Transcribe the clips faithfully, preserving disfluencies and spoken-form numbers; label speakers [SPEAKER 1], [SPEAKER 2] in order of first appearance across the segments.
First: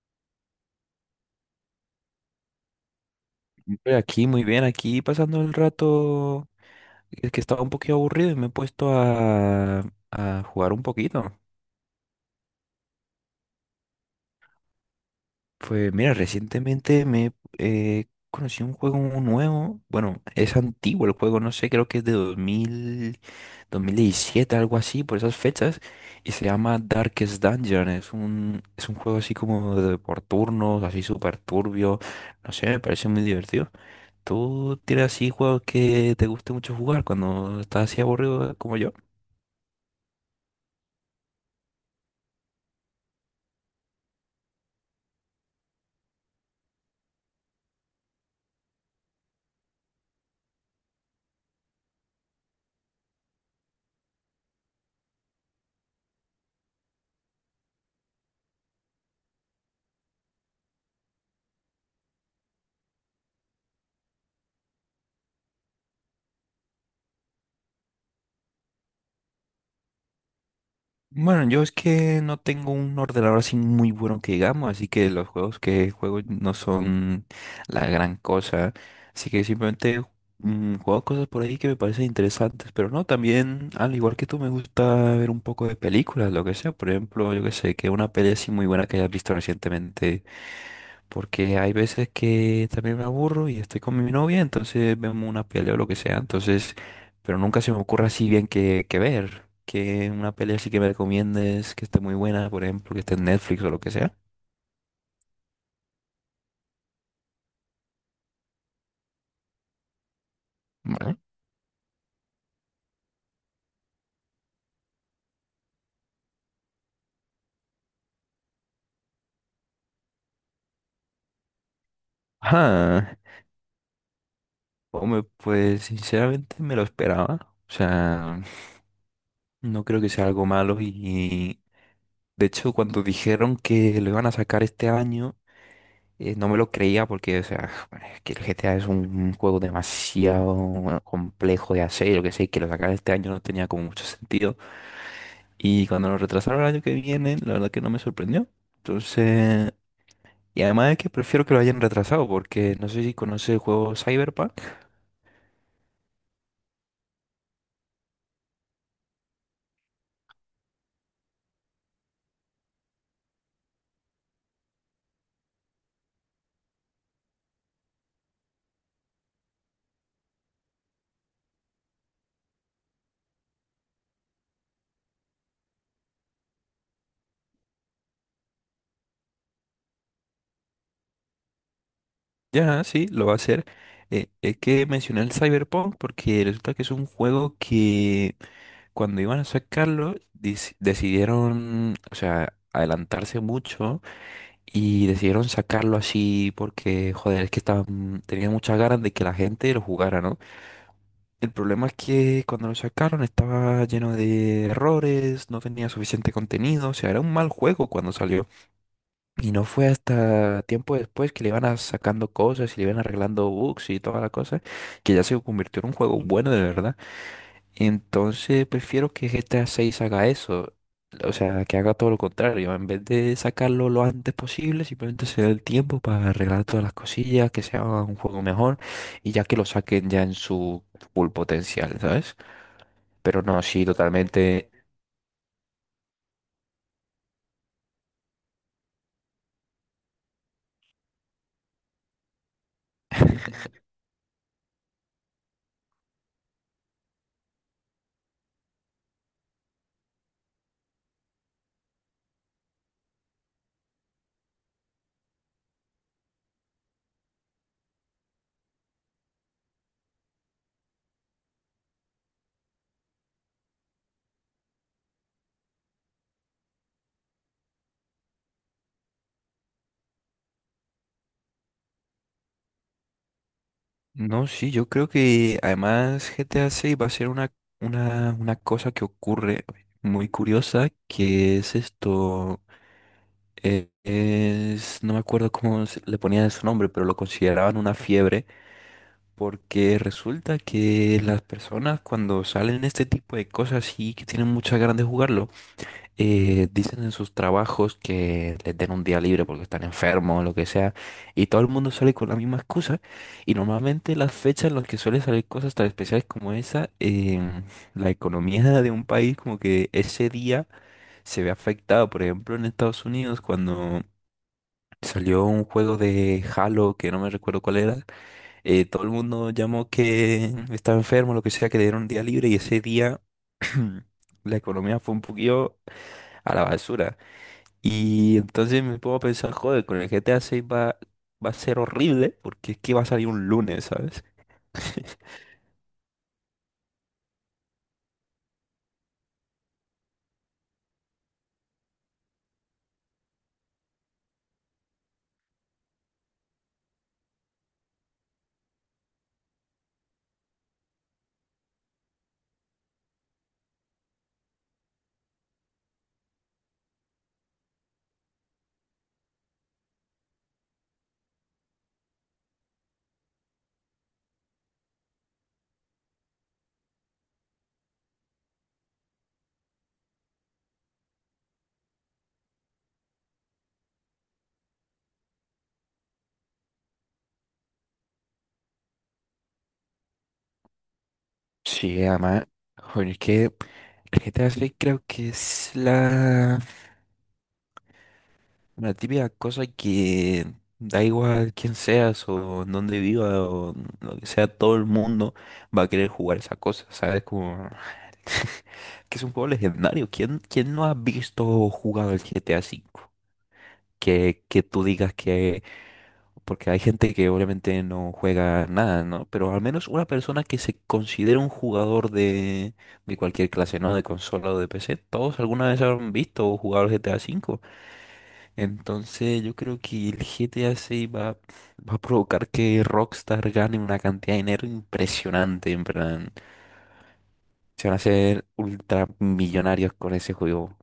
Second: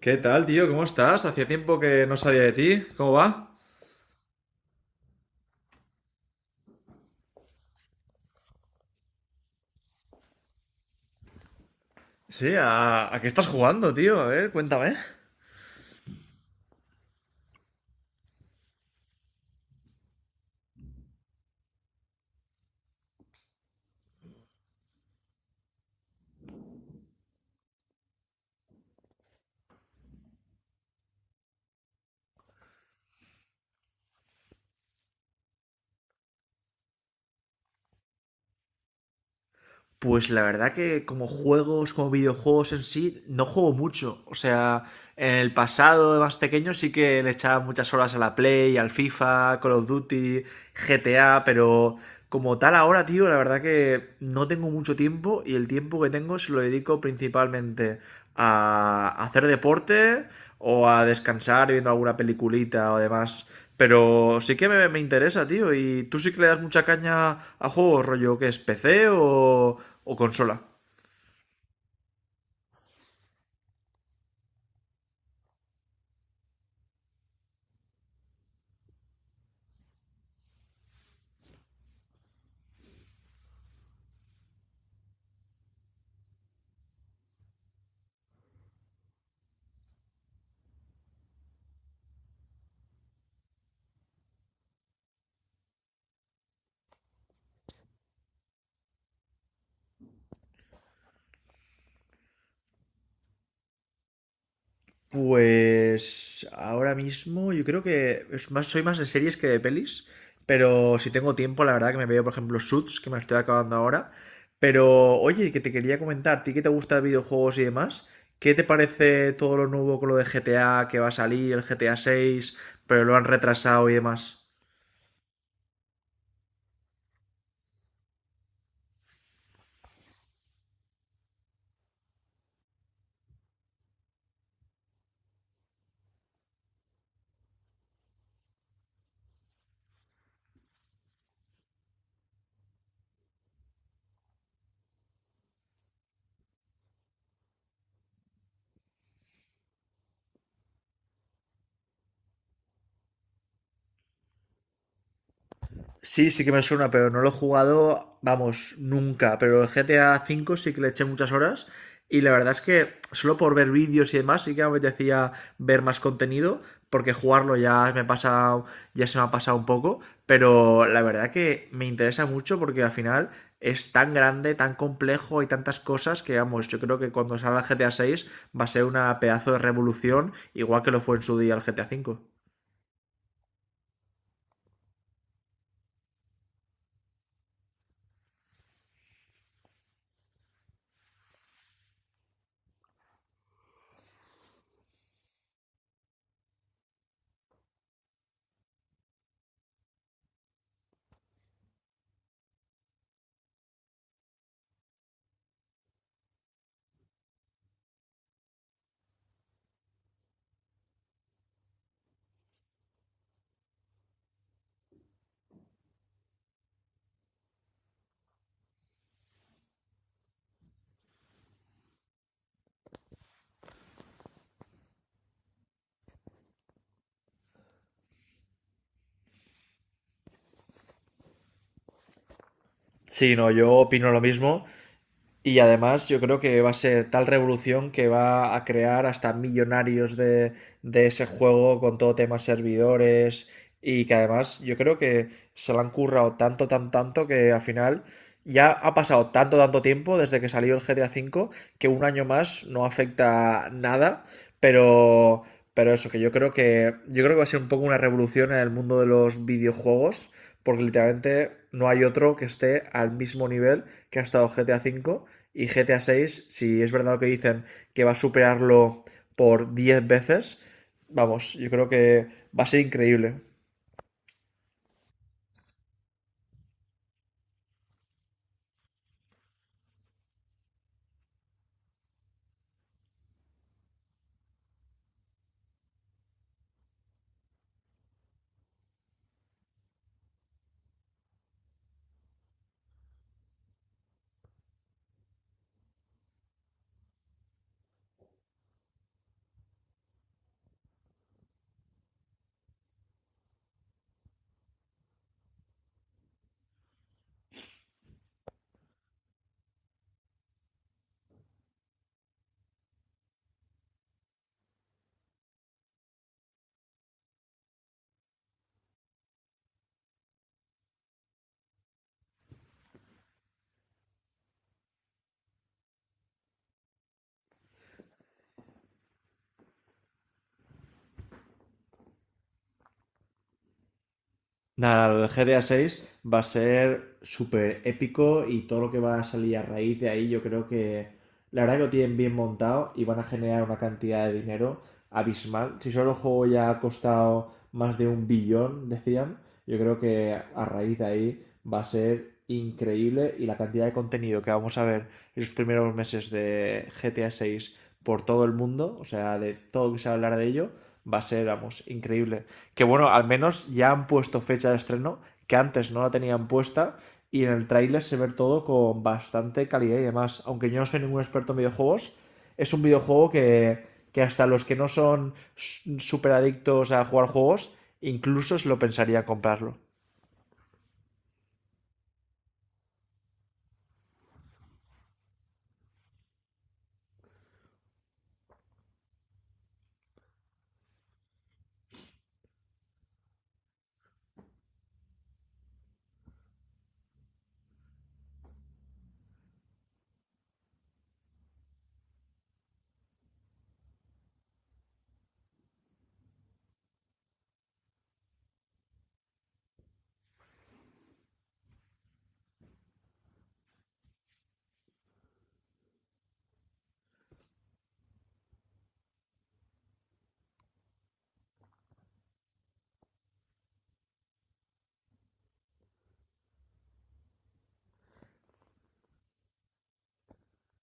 [SPEAKER 1] ¿Qué tal, tío? ¿Cómo estás? Hacía tiempo que no sabía de ti. ¿Cómo va?
[SPEAKER 2] Hombre, aquí, muy bien, aquí pasando el rato, es que estaba un poquito aburrido y me he puesto a, a jugar un poquito.
[SPEAKER 1] Sí, ¿a, a qué estás jugando, tío? A ver, cuéntame.
[SPEAKER 2] Pues mira, recientemente me eh, conocí un juego nuevo, bueno, es antiguo el juego, no sé, creo que es de dos mil, dos mil diecisiete, algo así, por esas fechas, y se llama Darkest Dungeon, es un, es un juego así como de por turnos, así súper turbio, no sé, me parece muy divertido. ¿Tú tienes así juegos que te guste mucho jugar cuando estás así aburrido como yo?
[SPEAKER 1] Pues la verdad que como juegos, como videojuegos en sí, no juego mucho. O sea, en el pasado de más pequeño sí que le echaba muchas horas a la Play, al FIFA, Call of Duty, G T A, pero como tal ahora, tío, la verdad que no tengo mucho tiempo y el tiempo que tengo se lo dedico principalmente a hacer deporte o a descansar viendo alguna peliculita o demás. Pero sí que me, me interesa, tío. ¿Y tú sí que le das mucha caña a juegos, rollo que es P C o, o consola?
[SPEAKER 2] Bueno, yo es que no tengo un ordenador así muy bueno que digamos, así que los juegos que juego no son la gran cosa. Así que simplemente mm, juego cosas por ahí que me parecen interesantes. Pero no, también, al igual que tú, me gusta ver un poco de películas, lo que sea. Por ejemplo, yo que sé, que una peli así muy buena que hayas visto recientemente. Porque hay veces que también me aburro y estoy con mi novia, entonces vemos una pelea o lo que sea. Entonces, pero nunca se me ocurre así bien que, que ver. Que una pelea así que me recomiendes, que esté muy buena, por ejemplo, que esté en Netflix o lo que sea.
[SPEAKER 1] Pues ahora mismo yo creo que es más, soy más de series que de pelis, pero si
[SPEAKER 2] Vale.
[SPEAKER 1] tengo tiempo, la verdad que me veo, por ejemplo, Suits, que me la estoy acabando ahora. Pero oye, que te quería comentar, ¿a ti que te gusta videojuegos y demás? ¿Qué te parece todo lo nuevo con lo de G T A que va a salir, el G T A seis, pero lo
[SPEAKER 2] Ajá.
[SPEAKER 1] han retrasado y demás?
[SPEAKER 2] Hombre, pues sinceramente me lo esperaba. O sea, no creo que sea algo malo. Y de hecho, cuando dijeron que lo iban a sacar este año. Eh, no me lo creía porque, o sea, es que el G T A es un juego demasiado bueno, complejo de hacer, yo que sé, que lo sacaran este año no tenía como mucho sentido. Y cuando lo retrasaron el año que viene, la verdad que no me sorprendió. Entonces, y además es que prefiero que lo hayan retrasado porque no sé si conoce el juego Cyberpunk.
[SPEAKER 1] Sí, sí que me suena, pero no lo he jugado, vamos, nunca. Pero el G T A cinco sí que le eché muchas horas. Y la verdad es que solo por ver vídeos y demás sí que me apetecía ver más contenido, porque jugarlo ya me pasa, ya se me ha pasado un poco. Pero la verdad que me interesa mucho porque al final es tan grande, tan complejo y tantas cosas que, vamos, yo creo que cuando salga el G T A vi va a ser una pedazo de revolución, igual que lo fue en su día el G T A cinco.
[SPEAKER 2] Ya, sí, lo va a hacer. Eh, es que mencioné el Cyberpunk porque resulta que es un juego que cuando iban a sacarlo, dis- decidieron, o sea, adelantarse mucho. Y decidieron sacarlo así porque, joder, es que estaban, tenían muchas ganas de que la gente lo jugara, ¿no? El problema es que cuando lo sacaron estaba lleno de errores, no tenía suficiente contenido, o sea, era un mal juego cuando salió. Y no fue hasta tiempo después que le iban a sacando cosas y le iban arreglando bugs y toda la cosa, que ya se convirtió en un juego bueno de verdad. Entonces prefiero que G T A seis haga eso. O sea, que haga todo lo contrario. En vez de sacarlo lo antes posible, simplemente se dé el tiempo para arreglar todas las cosillas, que sea un juego mejor y ya que lo saquen ya en su full potencial, ¿sabes?
[SPEAKER 1] Sí,
[SPEAKER 2] Pero
[SPEAKER 1] no,
[SPEAKER 2] no,
[SPEAKER 1] yo
[SPEAKER 2] sí,
[SPEAKER 1] opino lo mismo.
[SPEAKER 2] totalmente.
[SPEAKER 1] Y además yo creo que va a ser tal revolución que va a crear hasta millonarios de, de ese juego con todo tema servidores y que además yo creo que se lo han currado tanto, tan, tanto que al final ya ha pasado tanto, tanto tiempo desde que salió el G T A cinco que un año más no afecta nada, pero, pero eso, que yo creo que, yo creo que va a ser un poco una revolución en el mundo de los videojuegos porque literalmente no hay otro que esté al mismo nivel que ha estado G T A cinco y G T A seis, si es verdad lo que dicen que va a superarlo por diez veces, vamos, yo creo que va a ser increíble.
[SPEAKER 2] No, sí, yo creo que además G T A seis va a ser una, una, una cosa que ocurre muy curiosa, que es esto. eh, es, no me acuerdo cómo se- le ponían su nombre, pero lo consideraban una fiebre porque resulta que las personas cuando salen este tipo de cosas y que tienen muchas ganas de jugarlo, eh, dicen en sus trabajos que les den un día libre porque están enfermos o lo que sea, y todo el mundo sale con la misma excusa. Y normalmente las fechas en las que suelen salir cosas tan especiales como esa, em, la economía de un país como que ese día se ve afectado. Por ejemplo, en Estados Unidos, cuando salió un juego de Halo que no me recuerdo cuál era. eh, todo el mundo llamó que estaba enfermo, lo que sea, que le dieron un día libre y ese día la economía fue un poquillo a la basura. Y entonces me pongo a pensar, joder, con el G T A seis va, va a ser horrible porque es que va a salir un lunes, ¿sabes?
[SPEAKER 1] Nada, el G T A seis va a ser súper épico y todo lo que va a salir a raíz de ahí, yo creo que la verdad que lo tienen bien montado y van a generar una cantidad de dinero abismal. Si solo el juego ya ha costado más de un billón, decían, yo creo que a raíz de ahí va a ser increíble y la cantidad de contenido que vamos a ver en los primeros meses de G T A seis por todo el mundo, o sea, de todo lo que se va a hablar de ello, va a ser, vamos, increíble que bueno, al menos ya han puesto fecha de estreno, que antes no la tenían puesta, y en el tráiler se ve todo con bastante calidad y demás. Aunque yo no soy ningún experto en videojuegos, es un videojuego que, que hasta los que no son súper adictos a jugar juegos, incluso se lo pensaría comprarlo.
[SPEAKER 2] Sí, además, joder, es que el G T A seis creo que es la... Una típica cosa que da igual quién seas o en dónde viva o lo que sea, todo el mundo va a querer jugar esa cosa, ¿sabes? Como que es un juego legendario. ¿Quién, quién no ha visto o jugado el G T A V? Que, que tú digas que... Porque hay gente que obviamente no juega nada, ¿no? Pero al menos una persona que se considera un jugador de, de cualquier clase, ¿no? De consola o de P C, todos alguna vez han visto o jugado el G T A V. Entonces yo creo que el G T A seis va, va a provocar que Rockstar gane una cantidad de dinero impresionante, en plan. Se van a hacer ultramillonarios con ese juego.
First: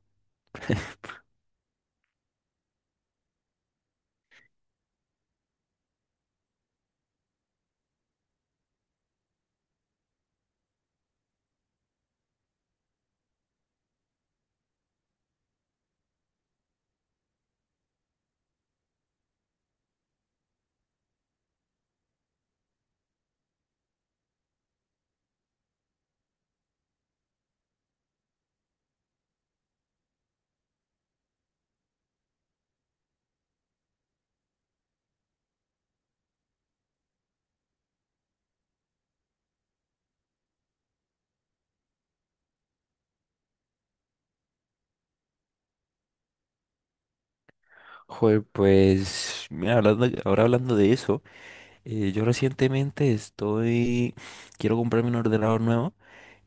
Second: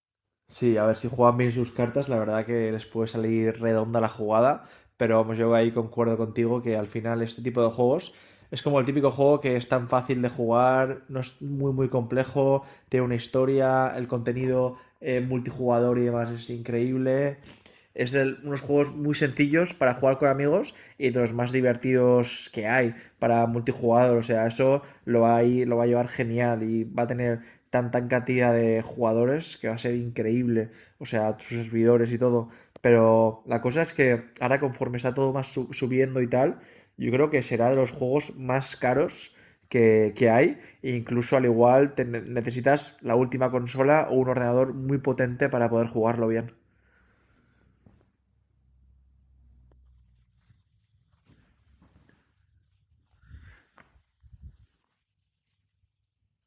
[SPEAKER 1] Sí, a ver, si juegan bien sus cartas, la verdad que les puede salir redonda la jugada, pero vamos, yo ahí concuerdo contigo que al final este tipo de juegos es como el típico juego que es tan fácil de jugar, no es muy muy complejo, tiene una historia, el contenido eh, multijugador y demás es increíble. Es de unos juegos muy sencillos para jugar con amigos y de los más divertidos que hay para multijugador. O sea, eso lo va, a ir- lo va a llevar genial y va a tener tanta cantidad de jugadores que va a ser increíble, o sea, sus servidores y todo. Pero la cosa es que ahora conforme está todo más su- subiendo y tal, yo creo que será de los juegos más caros que, que hay. E incluso al igual te ne- necesitas la última consola o un ordenador muy potente para poder jugarlo bien.
[SPEAKER 2] Joder, pues, mira, hablando, ahora hablando de eso, eh, yo recientemente estoy, quiero comprarme un ordenador nuevo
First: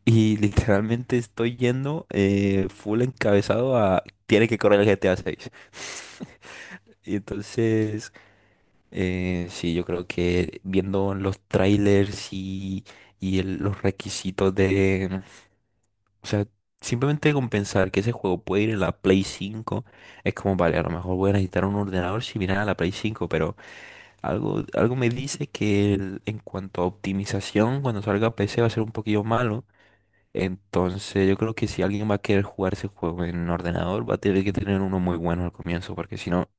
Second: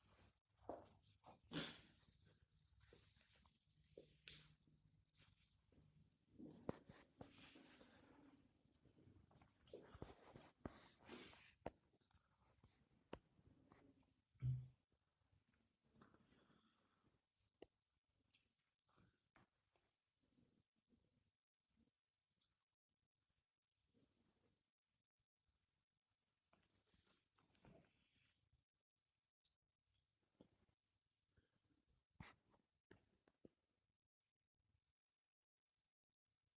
[SPEAKER 2] y literalmente estoy yendo eh, full encabezado a, tiene que correr el G T A seis. Y entonces, Eh, sí, yo creo que viendo los trailers y, y el- los requisitos de... O sea, simplemente con pensar que ese juego puede ir en la Play cinco, es como, vale, a lo mejor voy a necesitar un ordenador similar a la Play cinco, pero algo, algo me dice que el- en cuanto a optimización, cuando salga P C va a ser un poquillo malo. Entonces yo creo que si alguien va a querer jugar ese juego en ordenador, va a tener que tener uno muy bueno al comienzo, porque si no...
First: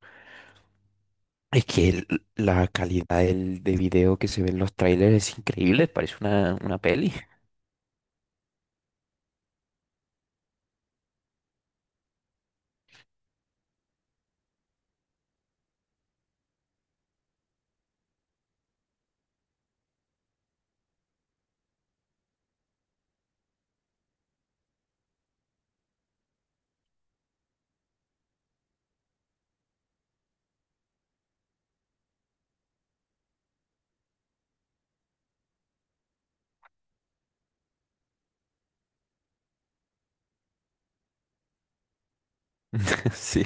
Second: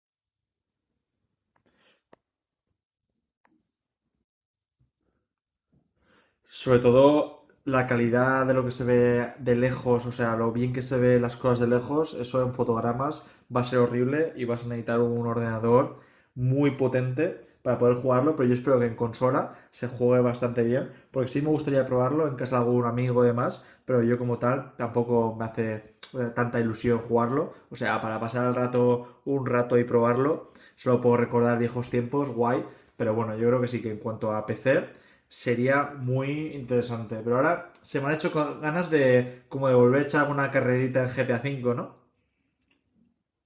[SPEAKER 2] Es que el- la calidad del, de video que se ve en los trailers es increíble, parece una, una
[SPEAKER 1] Sobre
[SPEAKER 2] peli.
[SPEAKER 1] todo la calidad de lo que se ve de lejos, o sea, lo bien que se ve las cosas de lejos, eso en fotogramas va a ser horrible y vas a necesitar un ordenador muy potente para poder jugarlo, pero yo espero que en consola se juegue bastante bien, porque sí me gustaría probarlo en casa de algún amigo y demás, pero yo como tal tampoco me hace eh, tanta ilusión jugarlo, o sea, para pasar el rato un rato y probarlo, solo puedo recordar viejos tiempos, guay, pero bueno, yo creo que sí que en cuanto a P C, sería muy interesante. Pero ahora se me han hecho con ganas de como de volver a echar una carrerita en G T A cinco, ¿no?
[SPEAKER 2] Sí.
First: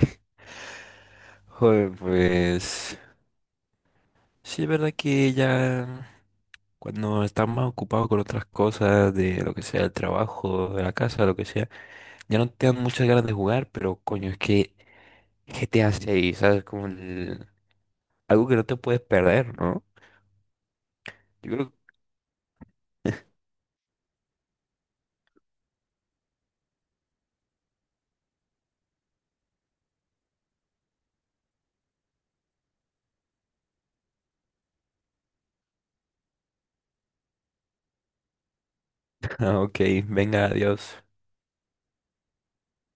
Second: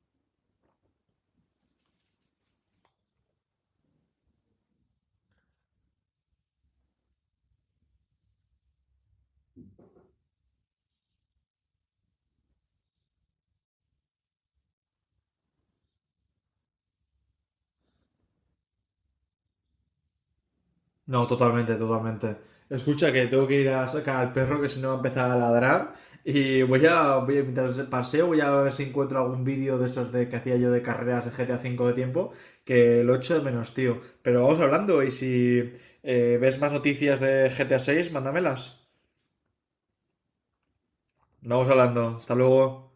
[SPEAKER 2] Joder, pues sí, es verdad que ya cuando estás más ocupado con otras cosas, de lo que sea, el trabajo, de la casa, lo que sea, ya no te dan muchas ganas de jugar, pero coño, es que G T A seis, ¿sabes? Como el- algo que no te puedes perder, ¿no?
[SPEAKER 1] No,
[SPEAKER 2] Yo creo
[SPEAKER 1] totalmente,
[SPEAKER 2] que...
[SPEAKER 1] totalmente. Escucha que tengo que ir a sacar al perro que si no va a empezar a ladrar. Y voy a, voy a mientras paseo, voy a ver si encuentro algún vídeo de esos de que hacía yo de carreras de G T A cinco de tiempo, que lo echo de menos, tío. Pero vamos hablando y si eh, ves más noticias de G T A seis, mándamelas.
[SPEAKER 2] Ah, ok, venga, adiós.
[SPEAKER 1] Vamos hablando. Hasta luego.